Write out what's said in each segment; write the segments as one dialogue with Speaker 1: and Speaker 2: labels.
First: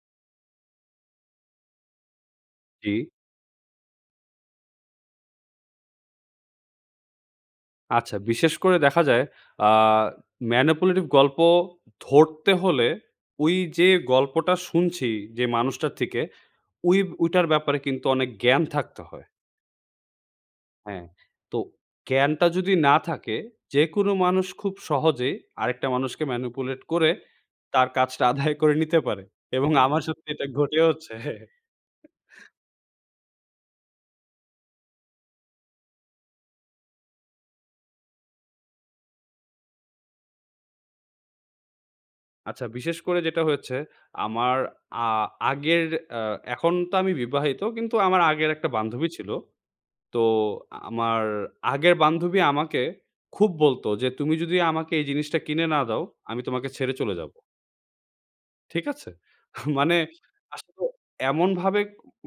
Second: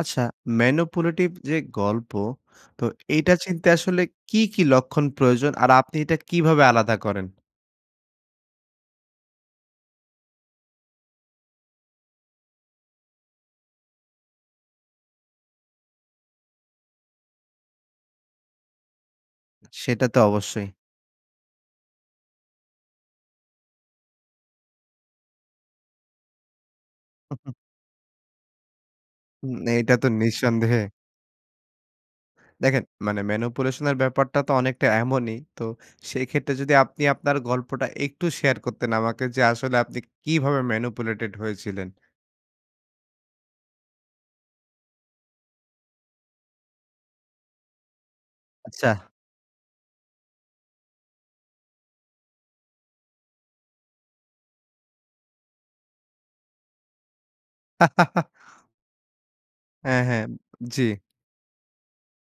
Speaker 1: আচ্ছা, manipulative যে গল্প, তো
Speaker 2: জী।
Speaker 1: এইটা চিনতে আসলে কি, কি লক্ষণ প্রয়োজন আর আপনি এটা কিভাবে আলাদা করেন?
Speaker 2: আচ্ছা, বিশেষ করে দেখা যায়, আ manipulative গল্প ধরতে হলে ওই যে, গল্পটা শুনছি যে, মানুষটার থেকে, ঐ ঐটার ব্যাপারে কিন্তু অনেক জ্ঞান থাকতে হয়।
Speaker 1: সেটা তো অবশ্যই।
Speaker 2: হ্যাঁ, তো জ্ঞানটা যদি না থাকে, যেকোনো মানুষ খুব সহজেই আরেকটা মানুষকে manipulate করে তার কাজটা আদায় করে নিতে পারে
Speaker 1: উম
Speaker 2: এবং
Speaker 1: এইটা
Speaker 2: আমার
Speaker 1: তো
Speaker 2: সত্যি এটা
Speaker 1: নিঃসন্দেহে।
Speaker 2: ঘটেওছে।
Speaker 1: দেখেন, মানে manipulation এর ব্যাপারটা তো অনেকটা এমনই। তো সেক্ষেত্রে যদি আপনি আপনার গল্পটা একটু share করতেন আমাকে যে, আসলে আপনি কিভাবে manipulated হয়েছিলেন?
Speaker 2: আচ্ছা, বিশেষ করে যেটা হয়েছে আমার আ আগের অ্যা এখন তো আমি বিবাহিত কিন্তু আমার আগের একটা
Speaker 1: আচ্ছা।
Speaker 2: বান্ধবী ছিল। তো আমার আগের বান্ধবী আমাকে খুব বলতো যে, "তুমি যদি আমাকে এই জিনিসটা কিনে না দাও, আমি তোমাকে ছেড়ে চলে যাব।" ঠিক আছে? মানে
Speaker 1: হ্যাঁ, হ্যাঁ।
Speaker 2: আসলে
Speaker 1: জী।
Speaker 2: এমন ভাবে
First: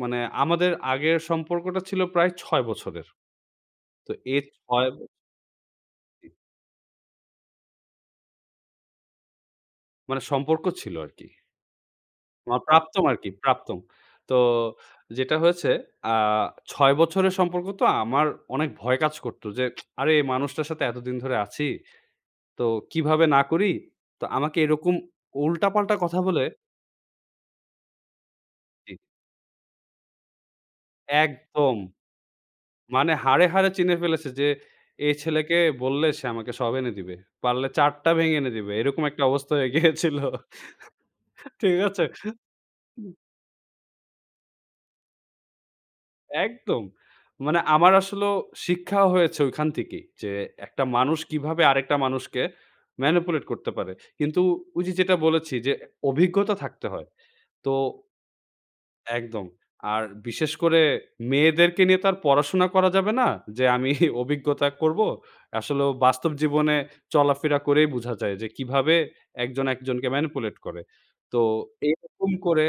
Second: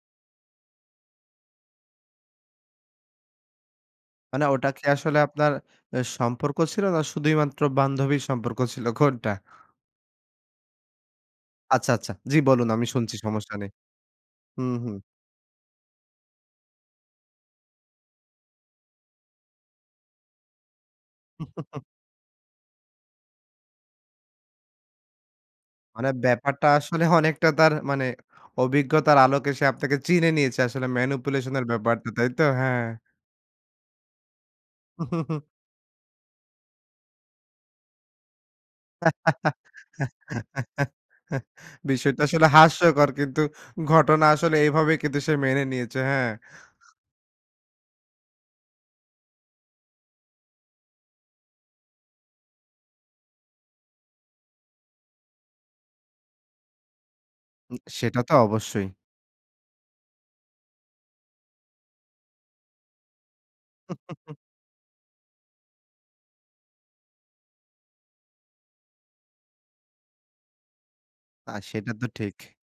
Speaker 2: মানে আমাদের আগের সম্পর্কটা ছিল প্রায় ৬ বছরের। তো এর
Speaker 1: মানে ওটা কি
Speaker 2: ৬ ব
Speaker 1: আসলে আপনার অ্যা
Speaker 2: জি।
Speaker 1: সম্পর্ক ছিল না শুধুই মাত্র বান্ধবীর সম্পর্ক ছিল কোনটা?
Speaker 2: মানে সম্পর্ক ছিল আর কি।
Speaker 1: আচ্ছা, আচ্ছা। জি,
Speaker 2: আমার
Speaker 1: বলুন আমি
Speaker 2: প্রাক্তন
Speaker 1: শুনছি
Speaker 2: আরকি
Speaker 1: সমস্যা নেই।
Speaker 2: প্রাক্তন। তো
Speaker 1: হুম, হুম।
Speaker 2: যেটা হয়েছে আ ৬ বছরের সম্পর্ক তো আমার অনেক ভয় কাজ করত যে, আরে এই মানুষটার সাথে এতদিন ধরে আছি। তো কিভাবে না করি তো আমাকে এরকম উল্টা পাল্টা
Speaker 1: মানে
Speaker 2: কথা বলে
Speaker 1: ব্যাপারটা আসলে অনেকটা তার মানে
Speaker 2: জি।
Speaker 1: অভিজ্ঞতার আলোকে সে আপনাকে চিনে নিয়েছে। আসলে manipulation এর
Speaker 2: একদম।
Speaker 1: ব্যাপারটা। তাই তো? হ্যাঁ।
Speaker 2: মানে হাড়ে, হাড়ে চিনে ফেলেছে যে, এই ছেলেকে বললে সে আমাকে সব এনে দিবে। পারলে চাঁদটা ভেঙে এনে দিবে। এরকম একটা অবস্থা হয়ে গিয়েছিল। ঠিক আছে?
Speaker 1: বিষয়টা আসলে হাস্যকর। কিন্তু ঘটনা আসলে এভাবেই কিন্তু সে মেনে নিয়েছে। হ্যাঁ।
Speaker 2: একদম। মানে আমার আসলেও শিক্ষাও হয়েছে ঐখান থেকেই যে, একটা মানুষ কিভাবে আরেকটা মানুষকে manipulate করতে পারে। কিন্তু উই যে যেটা বলেছি যে, অভিজ্ঞতা থাকতে হয়। তো
Speaker 1: সেটা তো অবশ্যই।
Speaker 2: একদম আর বিশেষ করে মেয়েদেরকে নিয়ে তো আর পড়াশোনা করা যাবে না যে, আমি অভিজ্ঞতা করব। আসলে ও বাস্তব জীবনে চলাফেরা করেই বোঝা যায় যে, কীভাবে একজন একজনকে manipulate করে তো
Speaker 1: তা সেটা তো
Speaker 2: এইরকম
Speaker 1: ঠিক।
Speaker 2: করে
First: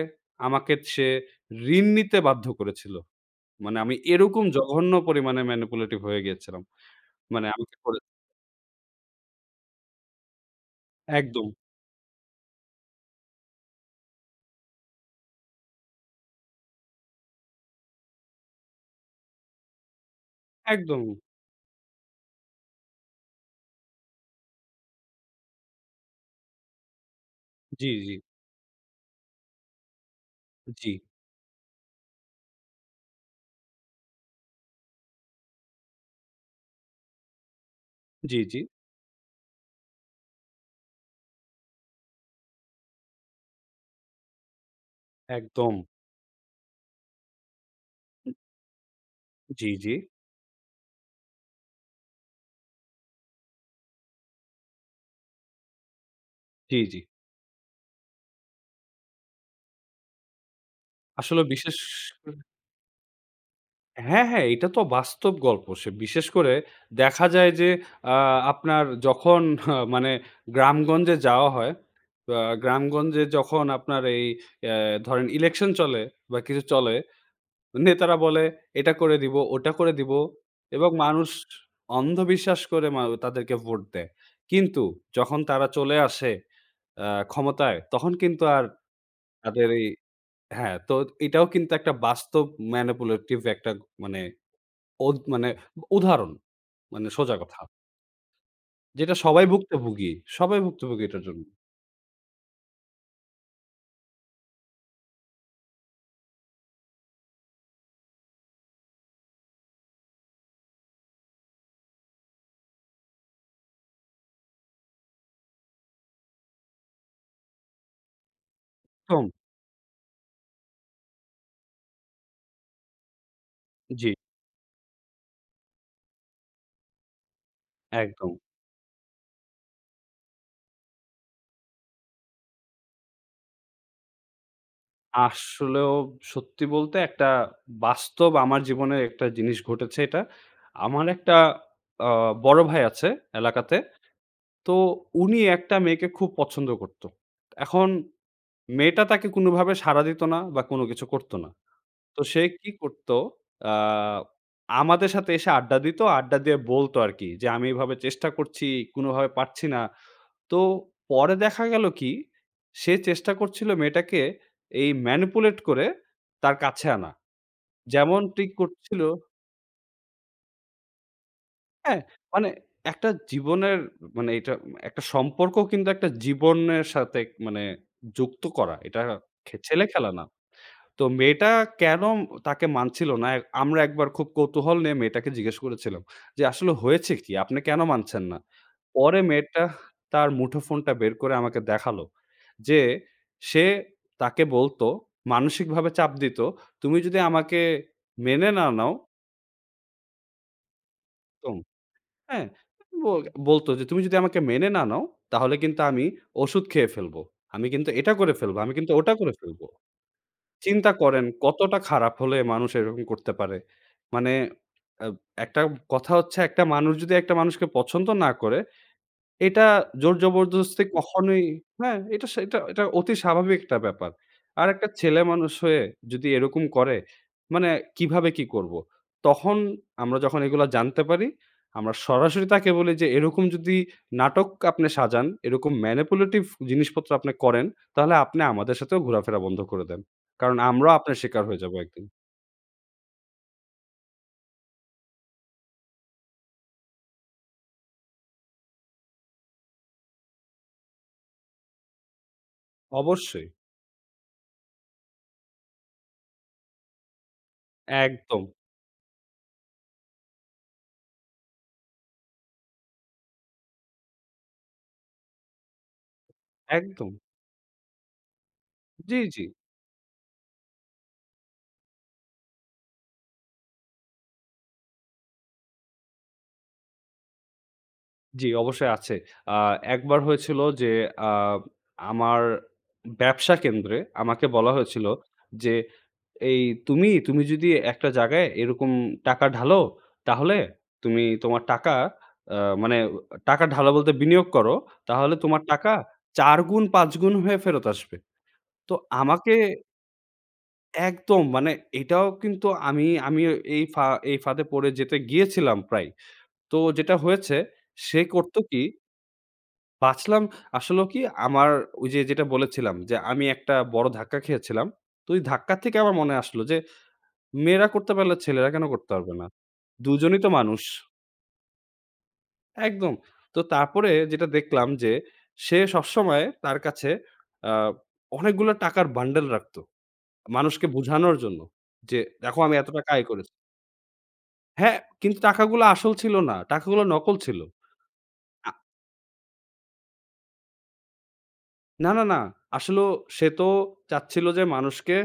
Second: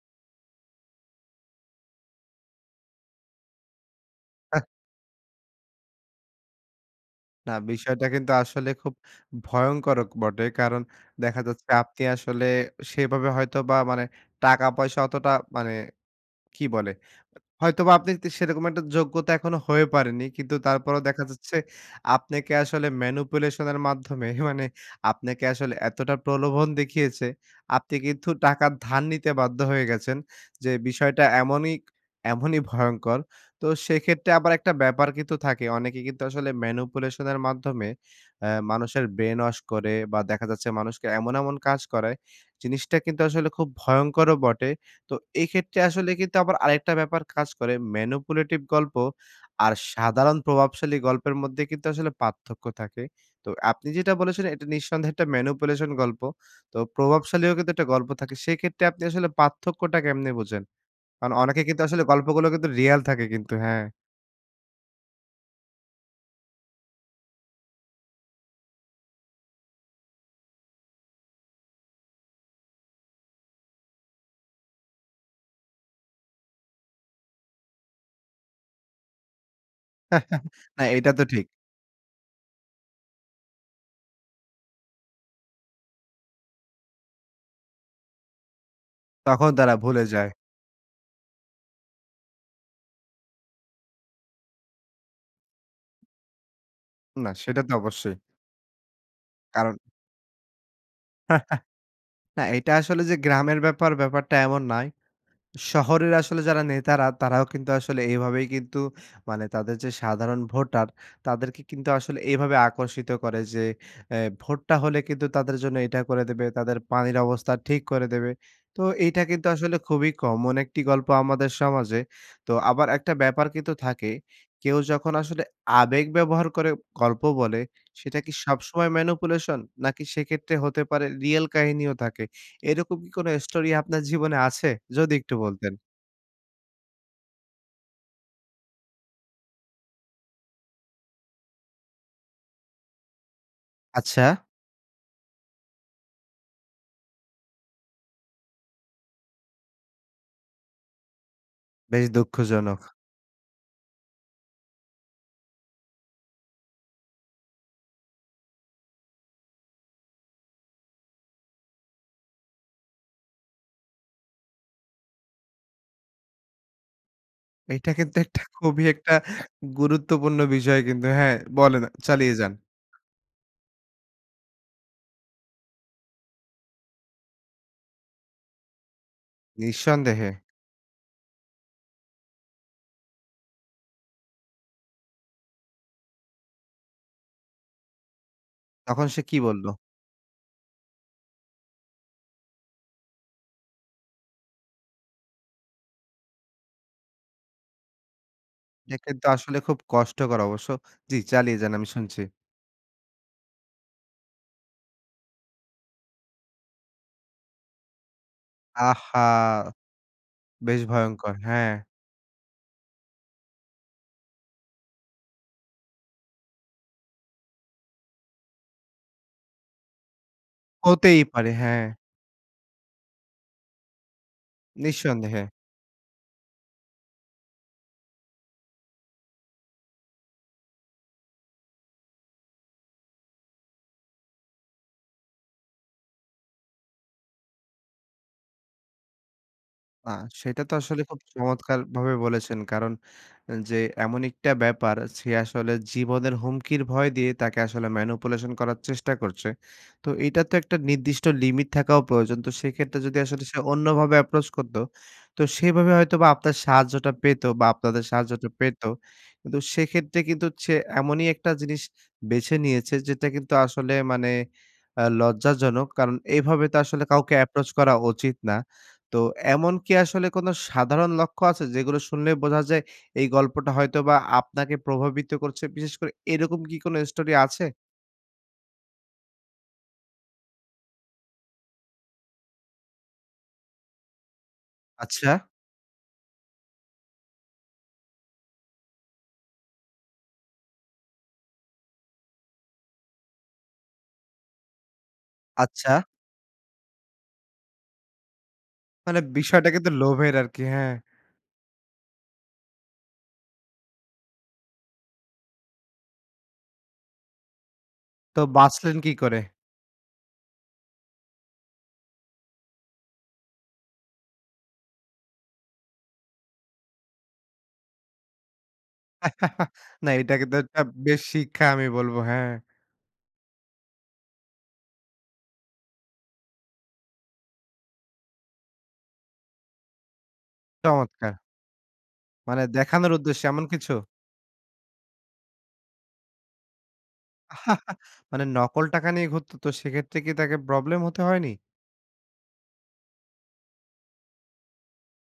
Speaker 2: আমাকে সে ঋণ নিতে বাধ্য করেছিল। মানে আমি এরকম
Speaker 1: হেহ।
Speaker 2: জঘন্য পরিমাণে manipulative হয়ে গিয়েছিলাম মানে
Speaker 1: না
Speaker 2: আমাকে করে
Speaker 1: বিষয়টা কিন্তু আসলে খুব ভয়ংকর বটে। কারণ দেখা
Speaker 2: একদম।
Speaker 1: যাচ্ছে আপনি আসলে সেভাবে হয়তোবা মানে টাকা পয়সা অতটা মানে কি বলে? হয়তোবা আপনি সেরকম একটা যোগ্যতা এখনো হয়ে পারেনি। কিন্তু তারপরও
Speaker 2: একদমই।
Speaker 1: দেখা যাচ্ছে আপনাকে আসলে manipulation এর মাধ্যমে মানে আপনাকে আসলে এতটা প্রলোভন দেখিয়েছে,
Speaker 2: জি,
Speaker 1: আপনি
Speaker 2: জি।
Speaker 1: কিন্তু টাকা ধার নিতে বাধ্য হয়ে গেছেন। যে
Speaker 2: জি।
Speaker 1: বিষয়টা এমনই, এমনই ভয়ংকর। তো সেক্ষেত্রে আবার একটা ব্যাপার কিন্তু থাকে। অনেকে কিন্তু আসলে manipulation এর মাধ্যমে
Speaker 2: জি,
Speaker 1: অ্যা
Speaker 2: জি।
Speaker 1: মানুষের brain wash করে বা দেখা যাচ্ছে মানুষকে এমন, এমন কাজ করায় জিনিসটা কিন্তু আসলে খুব ভয়ংকরও বটে। তো এই ক্ষেত্রে
Speaker 2: একদম।
Speaker 1: আসলে কিন্তু আবার আরেকটা ব্যাপার কাজ করে manipulative গল্প
Speaker 2: জি,
Speaker 1: আর
Speaker 2: জি।
Speaker 1: সাধারণ প্রভাবশালী গল্পের মধ্যে কিন্তু আসলে পার্থক্য থাকে। তো আপনি যেটা বলেছিলেন এটা নিঃসন্দেহে একটা manipulation গল্প। তো
Speaker 2: জি, জি।
Speaker 1: প্রভাবশালীও কিন্তু একটা গল্প থাকে সেক্ষেত্রে আপনি আসলে পার্থক্যটা কেমনে বোঝেন? কারণ
Speaker 2: আসলে
Speaker 1: অনেকে
Speaker 2: বিশেষ
Speaker 1: কিন্তু আসলে গল্পগুলো কিন্তু real থাকে কিন্তু হ্যাঁ।
Speaker 2: হ্যাঁ, হ্যাঁ, এটা তো বাস্তব গল্প সে বিশেষ করে দেখা যায় যে, আ আপনার যখন মানে গ্রামগঞ্জে যাওয়া হয় আ গ্রামগঞ্জে যখন আপনার এই অ্যা ধরেন ইলেকশন চলে বা কিছু চলে। নেতারা বলে, "এটা করে দিবো, ওটা করে দিবো"
Speaker 1: না
Speaker 2: এবং
Speaker 1: এইটা তো
Speaker 2: মানুষ
Speaker 1: ঠিক।
Speaker 2: অন্ধবিশ্বাস করে ম তাদেরকে ভোট দেয় কিন্তু যখন তারা চলে আসে আ ক্ষমতায় তখন কিন্তু আর
Speaker 1: তখন
Speaker 2: তাদের
Speaker 1: তারা
Speaker 2: এই
Speaker 1: ভুলে যায়।
Speaker 2: হ্যাঁ, তো এটাও কিন্তু একটা বাস্তব manipulative একটা মানে উদ মানে উদাহরণ, মানে
Speaker 1: না
Speaker 2: সোজা কথা।
Speaker 1: সেটা তো অবশ্যই।
Speaker 2: যেটা সবাই ভুগত
Speaker 1: কারন
Speaker 2: ভুগি। সবাই ভুগত ভুগি এটার জন্য।
Speaker 1: ।না, এটা আসলে যে, গ্রামের ব্যাপার ব্যাপারটা এমন নয়। শহরের আসলে যারা নেতারা তারাও কিন্তু আসলে এভাবেই কিন্তু, মানে তাদের যে, সাধারণ ভোটার তাদেরকে কিন্তু আসলে এভাবে আকর্ষিত করে। যে, আ ভোটটা হলে কিন্তু তাদের জন্য এটা করে দেবে, তাদের পানির অবস্থা ঠিক করে দেবে। তো এইটা
Speaker 2: তম
Speaker 1: কিন্তু আসলে খুবই common একটি গল্প আমাদের সমাজে। তো আবার একটা ব্যাপার কিন্তু তো থাকে
Speaker 2: জি।
Speaker 1: কেউ যখন আসলে আবেগ ব্যবহার করে গল্প বলে, সেটা কি
Speaker 2: একদম।
Speaker 1: সবসময় manipulation? নাকি সেক্ষেত্রে হতে পারে real কাহিনীও থাকে? এরকম কি কোনো story আপনার জীবনে আছে? যদি একটু বলতেন।
Speaker 2: আসলেও সত্যি বলতে একটা বাস্তব আমার জীবনের একটা জিনিস ঘটেছে এটা। আমার একটা আ বড় ভাই আছে এলাকাতে।
Speaker 1: আচ্ছা।
Speaker 2: তো উনি একটা মেয়েকে খুব পছন্দ করত। এখন মেয়েটা তাকে কোনোভাবে সাড়া দিত না বা কোন কিছু করত না।
Speaker 1: বেশ
Speaker 2: তো সে কি
Speaker 1: দুঃখজনক।
Speaker 2: করতো আ আমাদের সাথে এসে আড্ডা দিত। আড্ডা দিয়ে বলত আর কি, যে, আমি এইভাবে চেষ্টা করছি, কোনোভাবে পারছি না। তো পরে দেখা গেলো কি, সে চেষ্টা করছিল মেয়েটাকে এই manipulate করে তার কাছে আনা
Speaker 1: এইটা কিন্তু
Speaker 2: যেমন
Speaker 1: একটা,
Speaker 2: টি
Speaker 1: খুবই
Speaker 2: করছিল
Speaker 1: একটা গুরুত্বপূর্ণ বিষয় কিন্তু। হ্যাঁ? বলেন
Speaker 2: হ্যাঁ,
Speaker 1: চালিয়ে
Speaker 2: মানে
Speaker 1: যান।
Speaker 2: একটা জীবনের মানে, এইটা একটা সম্পর্ক কিন্তু একটা জীবনের সাথে মানে, যুক্ত করা। এটা ছেলে খেলা না।
Speaker 1: নিঃসন্দেহে।
Speaker 2: তো মেয়েটা কেন তাকে মানছিল না, আমরা একবার খুব কৌতূহল নিয়ে মেয়েটাকে জিজ্ঞেস করেছিলাম। যে, আসলে হয়েছে কি? আপনি কেন মানছেন না?
Speaker 1: তখন
Speaker 2: পরে
Speaker 1: সে কি
Speaker 2: মেয়েটা
Speaker 1: বলল?
Speaker 2: তার মুঠো ফোনটা বের করে আমাকে দেখালো। যে, সে তাকে বলতো মানসিকভাবে চাপ দিত তুমি যদি আমাকে মেনে না নাও
Speaker 1: এটা কিন্তু আসলে খুব কষ্টকর অবশ্য। জি,
Speaker 2: একদম।
Speaker 1: চালিয়ে যান আমি শুনছি।
Speaker 2: হ্যাঁ, ব বলতো যে, তুমি যদি আমাকে মেনে না নাও, তাহলে কিন্তু আমি ঔষধ খেয়ে ফেলব, আমি কিন্তু এটা করে ফেলব, আমি কিন্তু ওটা
Speaker 1: আহহা!
Speaker 2: করে ফেলব।
Speaker 1: বেশ
Speaker 2: চিন্তা করেন,
Speaker 1: ভয়ঙ্কর, হ্যাঁ।
Speaker 2: কতটা খারাপ হলে মানুষ এরকম করতে পারে। মানে আব একটা কথা হচ্ছে একটা মানুষ যদি একটা মানুষকে পছন্দ না করে, এটা জোর জবরদস্তি
Speaker 1: হতেই
Speaker 2: কখনোই
Speaker 1: পারে, হ্যাঁ।
Speaker 2: হ্যাঁ, এটা, সে এটা অতি স্বাভাবিক একটা ব্যাপার। আর একটা
Speaker 1: নিঃসন্দেহে।
Speaker 2: ছেলেমানুষ হয়ে যদি এরকম করে। মানে কীভাবে কী করব? তখন আমরা যখন এগুলো জানতে পারি, আমরা সরাসরি তাকে বলি যে, এরকম যদি নাটক আপনে সাজান, এরকম manipulative জিনিসপত্র আপনি করেন, তাহলে আপনি আমাদের সাথেও ঘোরাফেরা বন্ধ করে দেন।
Speaker 1: না,
Speaker 2: কারন,
Speaker 1: সেটা তো
Speaker 2: আমরাও
Speaker 1: আসলে
Speaker 2: আপনার
Speaker 1: খুব
Speaker 2: শিকার হয়ে যাবো একদিন।
Speaker 1: চমৎকারভাবে বলেছেন। কারন যে, এমন একটা ব্যাপার, সে আসলে জীবনের হুমকির ভয় দিয়ে তাকে আসলে manipulation করার চেষ্টা করছে। তো এটা তো একটা নির্দিষ্ট limit থাকাও প্রয়োজন। তো সেক্ষেত্রে যদি আসলে
Speaker 2: অবশ্যই।
Speaker 1: সে অন্যভাবে approach করত, তো সেভাবে হয়তোবা আপনার সাহায্যটা পেত বা আপনাদের সাহায্যটা
Speaker 2: একদম।
Speaker 1: পেত কিন্তু সেক্ষেত্রে কিন্তু সে এমনই একটা জিনিস বেছে নিয়েছে, যেটা কিন্তু আসলে মানে আ লজ্জাজনক। কারন এভাবে তো আসলে
Speaker 2: একদম।
Speaker 1: কাউকে approach করা উচিৎ না।
Speaker 2: জ্বি,
Speaker 1: তো
Speaker 2: জ্বি।
Speaker 1: এমন কি আসলে কোনো সাধারণ লক্ষ্য আছে? যেগুলো শুনলেই বোঝা যায় এই গল্পটা হয়তোবা আপনাকে প্রভাবিত করছে? বিশেষ করে এরকম কি কোনো story আছে?
Speaker 2: জি, অবশ্যই আছে। আ একবার হয়েছিলো যে, আ আমার, ব্যবসা কেন্দ্রে আমাকে বলা হয়েছিল
Speaker 1: আচ্ছা।
Speaker 2: যে, ‘’এই তুমি, তুমি যদি একটা জাগায় এরকম টাকা ঢালো, তাহলে তুমি তোমার টাকা আ মানে টাকা ঢালো বলতে বিনিয়োগ করো তাহলে তোমার টাকা
Speaker 1: আচ্ছা।
Speaker 2: ৪ গুণ ৫ গুণ হয়ে ফেরত আসবে!‘’ তো
Speaker 1: মানে
Speaker 2: আমাকে
Speaker 1: বিষয়টা কিন্তু লোভের আর কি, হ্যাঁ।
Speaker 2: একদম মানে এটাও কিন্তু আমি, আমি এই ফা এই ফাঁদে পড়ে যেতে গিয়েছিলাম প্রায়। তো যেটা হয়েছে সে
Speaker 1: তো
Speaker 2: করতো কি
Speaker 1: বাঁচলেন কি করে?
Speaker 2: বাঁচলাম আসলেও কি আমার ওই যে, যেটা বলেছিলাম যে, আমি একটা বড় ধাক্কা খেয়েছিলাম। তো ওই ধাক্কা থেকে আমার মনে আসলো যে, মেয়েরা করতে পারলে ছেলেরা কেন করতে পারবে না?
Speaker 1: না
Speaker 2: দুইজনই
Speaker 1: এটাকে
Speaker 2: তো
Speaker 1: তো একটা
Speaker 2: মানুষ।
Speaker 1: বেশ শিক্ষা আমি বলব, হ্যাঁ।
Speaker 2: একদম। তো তারপরে যেটা দেখলাম যে, সে সবসময় তার কাছে আ অনেকগুলো টাকার bundle রাখতো। মানুষকে
Speaker 1: চমৎকার।
Speaker 2: বুঝানোর জন্য, যে, দেখো
Speaker 1: মানে
Speaker 2: আমি এত টাকা
Speaker 1: দেখানোর
Speaker 2: আয়
Speaker 1: উদ্দেশ্যে
Speaker 2: করেছি
Speaker 1: এমন কিছু?
Speaker 2: হ্যাঁ, কিন্তু টাকাগুলো আসল ছিল না। টাকাগুলো নকল ছিল।
Speaker 1: মানে
Speaker 2: আ
Speaker 1: নকল টাকা নিয়ে ঘুরত তো সেক্ষেত্রে কি তাকে problem হতে হয়নি?
Speaker 2: না, না, না। আসলেও সে তো চাচ্ছিলো যে, মানুষকে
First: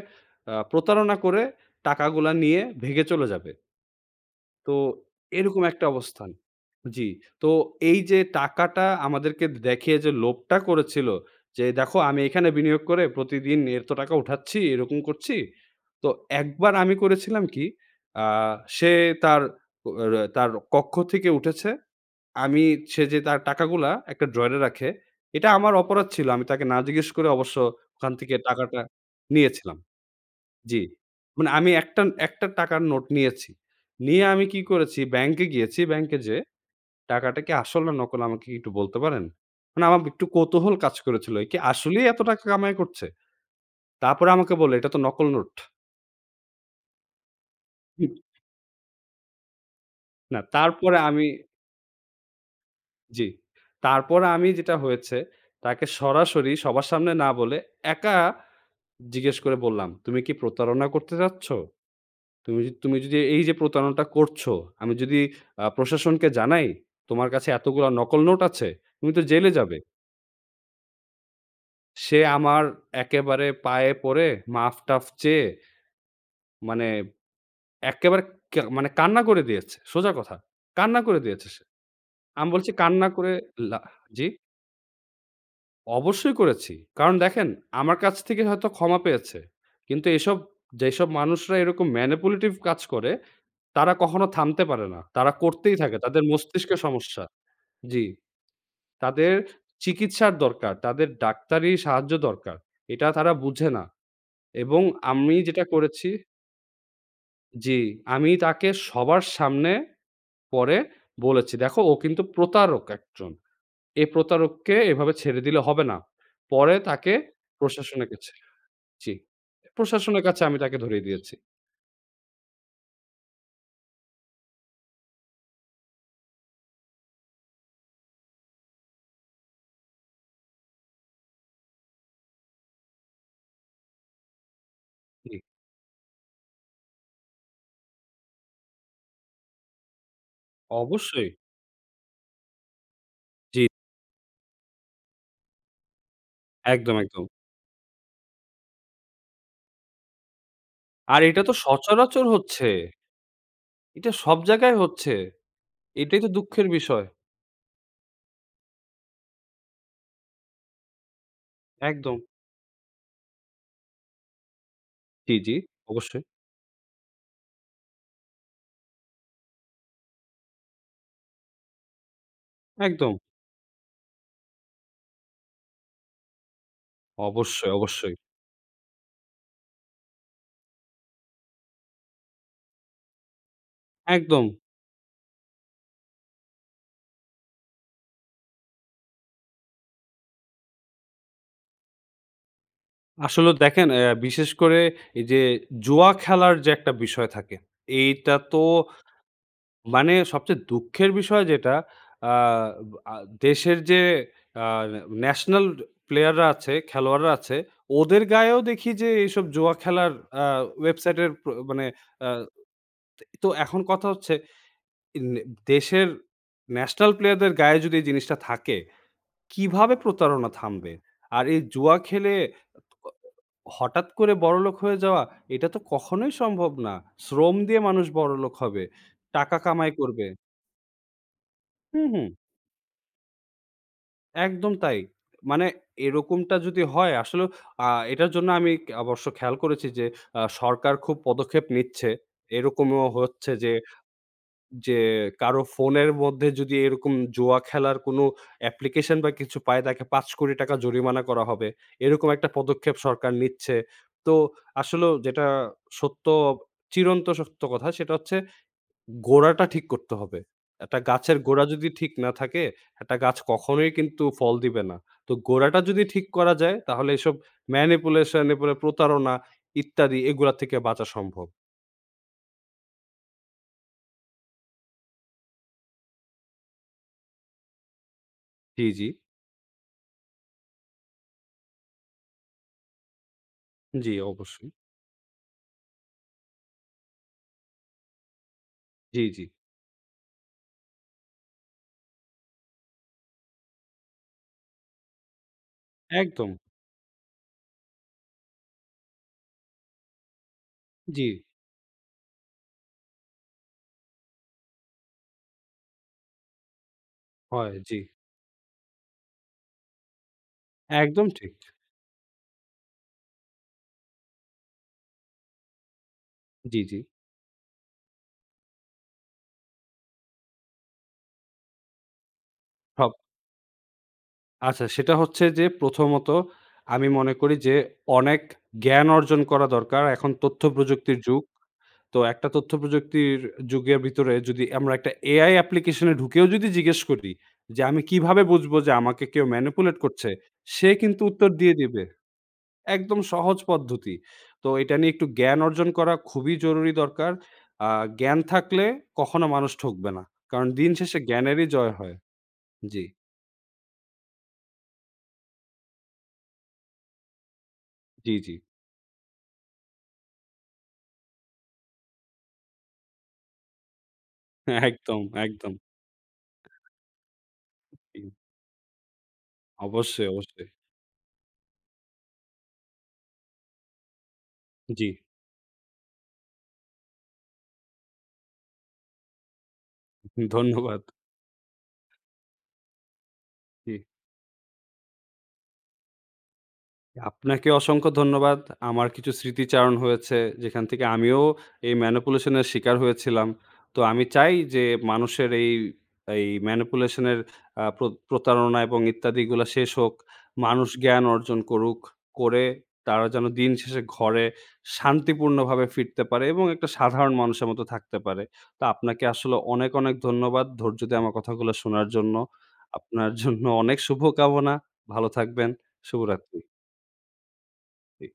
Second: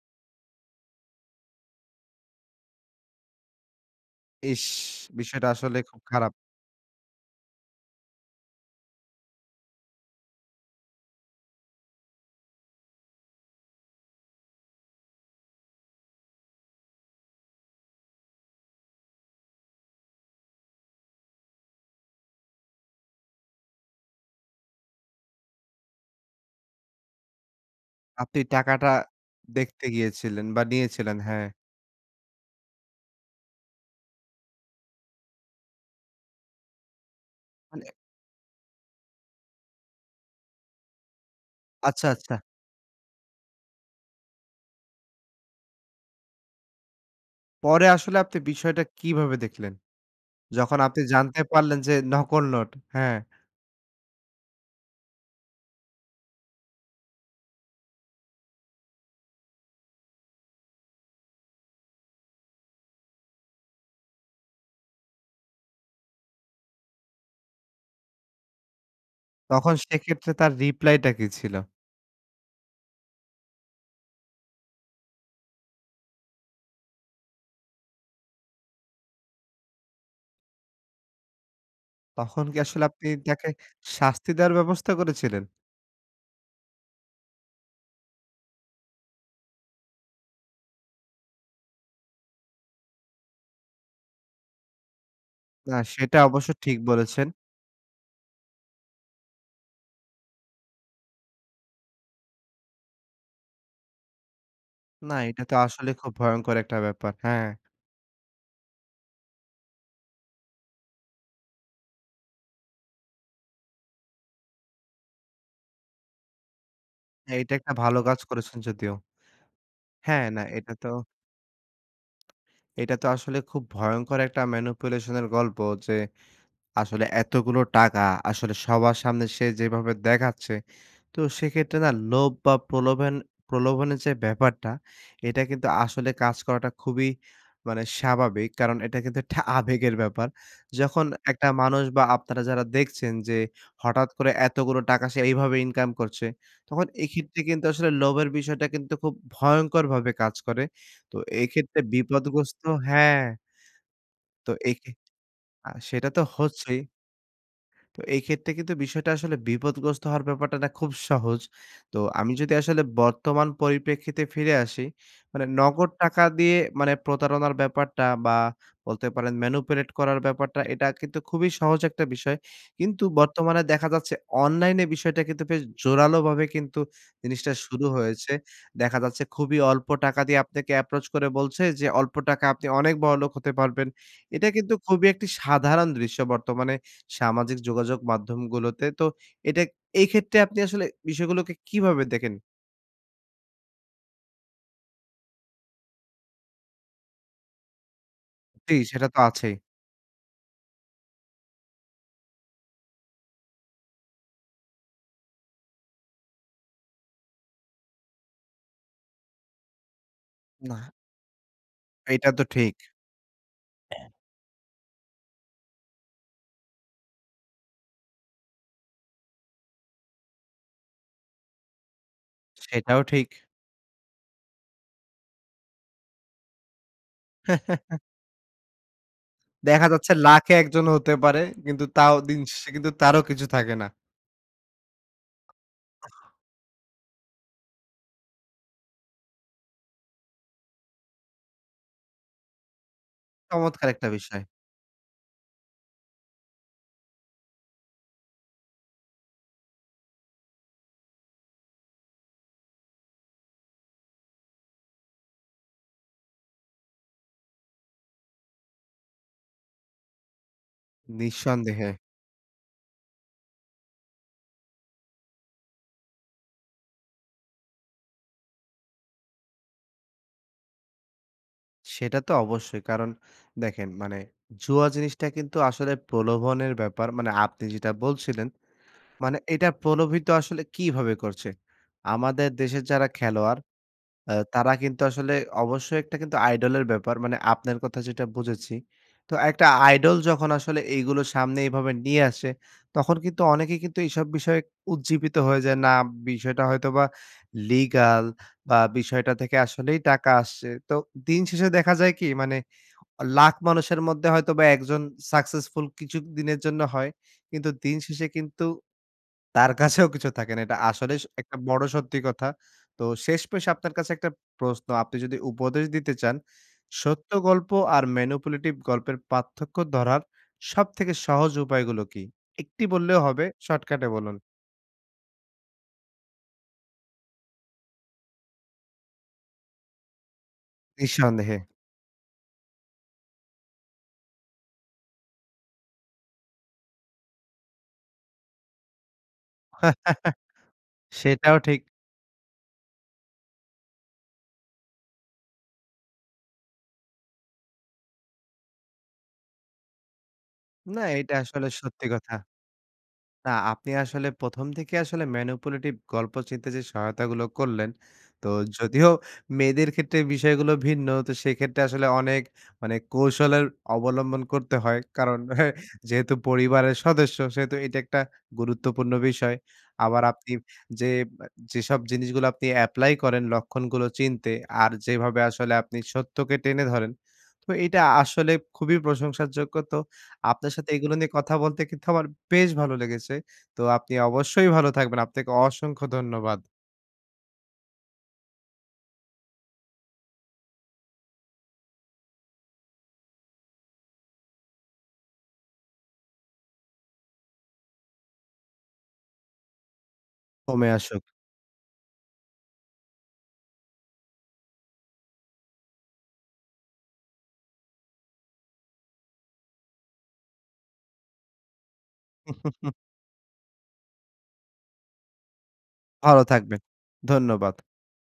Speaker 2: অ্যা প্রতারণা করে টাকাগুলো নিয়ে, ভেগে চলে যাবে।
Speaker 1: ইস,
Speaker 2: তো,
Speaker 1: বিষয়টা
Speaker 2: এরকম
Speaker 1: আসলে
Speaker 2: একটা
Speaker 1: খুব
Speaker 2: অবস্থান।
Speaker 1: খারাপ।
Speaker 2: জ্বী। তো, এইযে টাকাটা আমাদেরকে দে দেখিয়ে যে লোভটা করেছিল, যে, দেখো, আমি এখানে বিনিয়োগ করে প্রতিদিন এত টাকা উঠাচ্ছি, এরকম করছি। তো, একবার আমি করেছিলাম কি, আ সে তার, র তার কক্ষ থেকে উঠেছে, আমি সে যে, তার টাকাগুলো একটা ড্রয়ারে রাখে, এটা আমার অপরাধ ছিল। আমি তাকে না জিজ্ঞেস করে অবশ্য ওখান থেকে
Speaker 1: আপনি
Speaker 2: টাকাটা
Speaker 1: টাকাটা
Speaker 2: নিয়েছিলাম।
Speaker 1: দেখতে গিয়েছিলেন, বা
Speaker 2: জ্বী।
Speaker 1: নিয়েছিলেন, হ্যাঁ।
Speaker 2: মানে আমি একটা, একটা টাকার নোট নিয়েছি। নিয়ে আমি কি করেছি, ব্যাংকে গিয়েছি। ব্যাংকে যেয়ে, ‘’টাকাটা কি আসল
Speaker 1: মানে
Speaker 2: না নকল আমাকে কি একটু বলতে পারেন?‘’ মানে আমার একটু কৌতূহল কাজ করেছিল। একি আসলেই
Speaker 1: আচ্ছা,
Speaker 2: এত
Speaker 1: আচ্ছা।
Speaker 2: টাকা কামাই করছে? তারপরে আমাকে বলল, এটা তো নকল নোট।
Speaker 1: পরে আসলে আপনি বিষয়টা কিভাবে দেখলেন?
Speaker 2: না,
Speaker 1: যখন
Speaker 2: তারপরে
Speaker 1: আপনি
Speaker 2: আমি
Speaker 1: জানতে পারলেন যে, নকল নোট। হ্যাঁ।
Speaker 2: জ্বী। তারপর আমি, যেটা হয়েছে, তাকে সরাসরি, সবার সামনে না বলে, একা জিজ্ঞেস করে বললাম, তুমি কি প্রতারণা করতে চাচ্ছ? তুমি তুমি যদি এই যে প্রতারণাটা করছো, আমি যদি অ্যা প্রশাসনকে জানাই, তোমার কাছে এতগুলো নকল নোট আছে, তুমি তো জেলে
Speaker 1: তখন
Speaker 2: যাবে।
Speaker 1: সেক্ষেত্রে তার reply টা কি ছিল?
Speaker 2: সে আমার একেবারে পায়ে পড়ে মাফ-টাফ চেয়ে, মানে একেবারে কা মানে কান্না করে দিয়েছে। সোজা কথা। কান্না করে দিয়েছে সে।
Speaker 1: তখন
Speaker 2: আমি
Speaker 1: কি
Speaker 2: বলছি
Speaker 1: আসলে আপনি
Speaker 2: কান্না করে
Speaker 1: তাকে
Speaker 2: লা জ্বী?
Speaker 1: শাস্তি দেওয়ার ব্যবস্থা করেছিলেন?
Speaker 2: অবশ্যই করেছি। কারণ দেখেন আমার কাছ থেকে হয়তো ক্ষমা পেয়েছে। কিন্তু এসব যেসব মানুষরা এরকম manipulative কাজ করে। তারা কখনো থামতে পারে না। তারা করতেই
Speaker 1: না।
Speaker 2: থাকে।
Speaker 1: সেটা
Speaker 2: তাদের
Speaker 1: অবশ্য ঠিক
Speaker 2: মস্তিষ্কের সমস্যা।
Speaker 1: বলেছেন।
Speaker 2: জি। তাদের চিকিৎসার দরকার, তাদের ডাক্তারি সাহায্য দরকার। এটা তারা বুঝে না। এবং
Speaker 1: না।
Speaker 2: আমি
Speaker 1: এটা তো
Speaker 2: যেটা
Speaker 1: আসলে
Speaker 2: করেছি
Speaker 1: খুব ভয়ংকর একটা ব্যাপার। হ্যাঁ।
Speaker 2: জি। আমি তাকে সবার সামনে পরে বলেছি। দেখো, "ও কিন্তু প্রতারক একজন, এ প্রতারককে এভাবে ছেড়ে দিলে হবে না।" পরে তাকে
Speaker 1: এইটা একটা ভালো
Speaker 2: প্রশাসনের
Speaker 1: কাজ
Speaker 2: কাছে
Speaker 1: করেছেন যদিও।
Speaker 2: জ্বি। প্রশাসনের
Speaker 1: হ্যাঁ,
Speaker 2: কাছে
Speaker 1: না
Speaker 2: আমি
Speaker 1: এটা
Speaker 2: তাকে
Speaker 1: তো
Speaker 2: ধরিয়ে দিয়েছি।
Speaker 1: এটা তো আসলে খুব ভয়ংকর একটা manipulation এর গল্প। যে, আসলে এতগুলো টাকা আসলে সবার সামনে সে যেভাবে দেখাচ্ছে। তো সেক্ষেত্রে না লোভ বা প্রলোভেন প্রলোভনের যে ব্যাপারটা,
Speaker 2: জি।
Speaker 1: এটা কিন্তু আসলে কাজ করাটা খুবই মানে স্বাভাবিক। কারণ এটা কিন্তু একটা আবেগের ব্যাপার। যখন
Speaker 2: অবশ্যই।
Speaker 1: একটা মানুষ বা আপনারা যারা দেখছেন যে,
Speaker 2: জি।
Speaker 1: হঠাৎ করে এতগুলো টাকা সে এইভাবে ইনকাম করছে। তখন
Speaker 2: একদম, একদম।
Speaker 1: এক্ষেত্রে কিন্তু আসলে লোভের বিষয়টা কিন্তু খুব ভয়ংকরভাবে কাজ করে। তো
Speaker 2: আর এটা
Speaker 1: এই
Speaker 2: তো
Speaker 1: ক্ষেত্রে
Speaker 2: সচরাচর
Speaker 1: বিপদগ্রস্ত
Speaker 2: হচ্ছে।
Speaker 1: হ্যাঁ।
Speaker 2: এটা সব
Speaker 1: তো
Speaker 2: জায়গায়
Speaker 1: এক্ষে
Speaker 2: হচ্ছে।
Speaker 1: আ সেটা
Speaker 2: এটাই
Speaker 1: তো
Speaker 2: তো দুঃখের
Speaker 1: হচ্ছেই।
Speaker 2: বিষয়।
Speaker 1: তো এই ক্ষেত্রে কিন্তু বিষয়টা আসলে বিপদগ্রস্ত হওয়ার ব্যাপারটা না খুব সহজ। তো
Speaker 2: একদম।
Speaker 1: আমি যদি আসলে বর্তমান পরিপ্রেক্ষিতে ফিরে আসি।
Speaker 2: জি,
Speaker 1: মানে
Speaker 2: জি,
Speaker 1: নগদ
Speaker 2: অবশ্যই।
Speaker 1: টাকা দিয়ে মানে প্রতারণার ব্যাপারটা বা বলতে পারেন manipulate করার ব্যাপারটা এটা কিন্তু খুবই সহজ একটা বিষয়। কিন্তু
Speaker 2: একদম।
Speaker 1: বর্তমানে দেখা যাচ্ছে অনলাইনে বিষয়টা কিন্তু বেশ জোরালোভাবে কিন্তু জিনিসটা
Speaker 2: অবশ্যই,
Speaker 1: শুরু
Speaker 2: অবশ্যই।
Speaker 1: হয়েছে। দেখা যাচ্ছে খুবই অল্প টাকা দিয়ে আপনাকে approach করে বলছে যে, "অল্প টাকা আপনি অনেক বড়লোক হতে পারবেন।"
Speaker 2: একদম।
Speaker 1: এটা কিন্তু খুবই একটি সাধারণ দৃশ্য বর্তমানে, সামাজিক যোগাযোগ মাধ্যমগুলোতে। তো এটা এইক্ষেত্রে আপনি আসলে বিষয়গুলোকে কীভাবে দেখেন?
Speaker 2: আসলেও দেখেন অ্যা বিশেষ করে এইযে জুয়া খেলার যে একটা বিষয় থাকে, এইটাতো
Speaker 1: জি, সেটা তো আছেই।
Speaker 2: মানে সবচেয়ে দুঃখের বিষয় যেটা আ ব আ দেশের যে আ ন্যাশনাল প্লেয়াররা আছে, খেলোয়াড়রা আছে, ওদের গায়েও দেখি যে এইসব জুয়া খেলার আ
Speaker 1: না।
Speaker 2: ওয়েবসাইটের প্র মানে আ
Speaker 1: এইটা তো ঠিক।
Speaker 2: তো এখন কথা হচ্ছে, এ নে দেশের ন্যাশনাল প্লেয়ারদের গায়ে যদি এই জিনিসটা থাকে, কিভাবে প্রতারণা থামবে? আর এই জুয়া খেলে
Speaker 1: সেইটাও
Speaker 2: অ অ
Speaker 1: ঠিক।
Speaker 2: হঠাৎ করে বড়োলোক হয়ে যাওয়া, এটা তো কখনোই সম্ভব না। শ্রম দিয়ে মানুষ বড়োলোক হবে, টাকা
Speaker 1: দেখা
Speaker 2: কামাই
Speaker 1: যাচ্ছে
Speaker 2: করবে।
Speaker 1: লাখে ১ জন হতে পারে। কিন্তু
Speaker 2: হুম,
Speaker 1: তাও
Speaker 2: হু্ম।
Speaker 1: দিন শেষে কিন্তু তারও কিছু থাকে না।
Speaker 2: একদম তাই। মানে এরকমটা যদি হয় আসলেও আ এটার জন্য আমি ক অবশ্য খেয়াল করেছি যে আ সরকার খুব পদক্ষেপ নিচ্ছে। এরকমও হচ্ছে যে,
Speaker 1: চমৎকার একটা বিষয়।
Speaker 2: যে কারো ফোনের মধ্যে যদি এরকম জুয়া খেলার কোনো অ্যাপ্লিকেশন বা কিছু পায় তাকে ৫ কোটি টাকা জরিমানা করা হবে। এইরকম একটা পদক্ষেপ সরকার নিচ্ছে। তো আসলেও যেটা সত্য, চিরন্ত সত্য কথা সেটা হচ্ছে ,গোড়াটা ঠিক করতে হবে। একটা গাছের গোড়া যদি
Speaker 1: নিঃসন্দেহে।
Speaker 2: ঠিক না থাকে, একটা গাছ কখনোই কিন্তু ফল দিবে না। তো গোড়াটা যদি ঠিক করা যায়, তাহলে এসব ম্যানিপুলেশন, এরপরে প্রতারণা ইত্যাদি এগুলার থেকে বাঁচা সম্ভব।
Speaker 1: সেটা তো অবশ্যই। কারণ দেখেন মানে জুয়া জিনিসটা কিন্তু আসলে প্রলোভনের ব্যাপার। মানে আপনি যেইটা বলছিলেন।
Speaker 2: জি, জি।
Speaker 1: মানে এইটা প্রলোভিত আসলে কীভাবে করছে? আমাদের দেশের যারা খেলোয়াড়
Speaker 2: জি,
Speaker 1: অ্যা
Speaker 2: অবশ্যই।
Speaker 1: তারা কিন্তু আসলে অবশ্যই একটা কিন্তু আইডল এর ব্যাপার। মানে আপনার কথা যেইটা বুঝেছি।
Speaker 2: জি,
Speaker 1: তো
Speaker 2: জি।
Speaker 1: একটা আইডল যখন আসলে এইগুলো সামনে এইভাবে নিয়ে আসে, তখন কিন্তু অনেকেই কিন্তু এসব বিষয়ে উজ্জীবিত হয়ে যায়, না
Speaker 2: একদম।
Speaker 1: বিষয়টা হয়তোবা লিগাল বা বিষয়টা থেকে আসলেই টাকা আসছে। তো
Speaker 2: জি।
Speaker 1: দিন শেষে দেখা যায় কি মানে, লাখ মানুষের মধ্যে হয়তোবা ১ জন সাকসেসফুল কিছু দিনের জন্য হয়। কিন্তু
Speaker 2: হয়, জি।
Speaker 1: দিন শেষে কিন্তু তার কাছেও কিছু থাকে না। এটা আসলেই স
Speaker 2: একদম ঠিক।
Speaker 1: একটা বড় সত্যি কথা। তো শেষমেশ আপনার কাছে একটা প্রশ্ন। আপনি যদি উপদেশ দিতে চান,
Speaker 2: জি, জি।
Speaker 1: সত্য গল্প আর ম্যানিপুলেটিভ গল্পের পার্থক্য ধরার সবথেকে সহজ উপায়গুলো কি? ১ টি
Speaker 2: হব
Speaker 1: বললেও হবে। শর্টকাটে বলুন।
Speaker 2: আচ্ছা, সেটা হচ্ছে যে প্রথমত আমি মনে করি যে অনেক জ্ঞান অর্জন করা দরকার। এখন তথ্যপ্রযুক্তির যুগ।
Speaker 1: নিঃসন্দেহে।
Speaker 2: তো একটা তথ্যপ্রযুক্তির যুগের ভিতরে যদি আমরা একটা এআই অ্যাপ্লিকেশনে ঢুকেও যদি জিজ্ঞেস করি যে, "আমি কীভাবে বুঝবো যে আমাকে কেউ ম্যানিপুলেট করছে?" সে কিন্তু উত্তর
Speaker 1: সেটাও
Speaker 2: দিয়ে
Speaker 1: ঠিক।
Speaker 2: দিবে। একদম সহজ পদ্ধতি। তো এইটা নিয়ে একটু জ্ঞান অর্জন করা খুবই জরুরি দরকার। আ জ্ঞান থাকলে কখনো মানুষ ঠকবে না। কারণ দিন
Speaker 1: না,
Speaker 2: শেষে
Speaker 1: এইটা
Speaker 2: জ্ঞানেরই
Speaker 1: আসলে
Speaker 2: জয়
Speaker 1: সত্যি
Speaker 2: হয়।
Speaker 1: কথা।
Speaker 2: জি।
Speaker 1: না আপনি আসলে ১ম থেকেই আসলে ম্যানিপুলেটিভ গল্প চিনতে যে সহায়তাগুলো করলেন।
Speaker 2: জি,
Speaker 1: তো
Speaker 2: জি।
Speaker 1: যদিও মেয়েদের ক্ষেত্রে বিষয়গুলো ভিন্ন, তো সেইক্ষেত্রে আসলে অনেক মানে কৌশলের অবলম্বন করতে হয়।
Speaker 2: একদম,
Speaker 1: কারণ হে
Speaker 2: একদম।
Speaker 1: যেহেতু পরিবারের সদস্য সেহেতু এইটা একটা
Speaker 2: জি।
Speaker 1: গুরুত্বপূর্ণ বিষয়। আবার
Speaker 2: অবশ্যই,
Speaker 1: আপনি
Speaker 2: অবশ্যই।
Speaker 1: যে আপ যেসব জিনিসগুলো আপনি এপ্লাই করেন লক্ষণগুলো চিনতে আর
Speaker 2: জি।
Speaker 1: যেভাবে আসলে আপনি সত্যকে টেনে ধরেন। তো এইটা আসলে খুবই প্রশংসার যোগ্য। তো আপনার সাথে
Speaker 2: ধন্যবাদ।
Speaker 1: এইগুলো নিয়ে কথা বলতে কিন্তু আমার বেশ ভালো লেগেছে। তো
Speaker 2: জি।
Speaker 1: আপনি অবশ্যই ভালো থাকবেন। আপনাকে অসংখ্য ধন্যবাদ।
Speaker 2: আপনাকে অসংখ্য ধন্যবাদ। আমার কিছু স্মৃতিচারণ হয়েছে। যেখান থেকে আমিও এই ম্যানিপুলেশন এর শিকার হয়েছিলাম। তো আমি চাই যে মানুষের এই এই ম্যানিপুলেশনের আ প্রত প্রতারণা এবং ইত্যাদিগুলা শেষ হোক।
Speaker 1: কমে
Speaker 2: মানুষ
Speaker 1: আসুক।
Speaker 2: জ্ঞান অর্জন করুক। করে তারা যেন দিন শেষে ঘরে শান্তিপূর্ণভাবে ফিরতে পারে এবং একটা সাধারণ মানুষের মতো থাকতে পারে। তা আপনাকে আসলে অনেক, অনেক ধন্যবাদ। ধৈর্য দিয়ে আমার কথাগুলো শোনার জন্য। আপনার জন্য অনেক শুভকামনা। ভালো থাকবেন,
Speaker 1: ভালো
Speaker 2: শুভরাত্রি।
Speaker 1: থাকবেন। ধন্যবাদ।
Speaker 2: জি।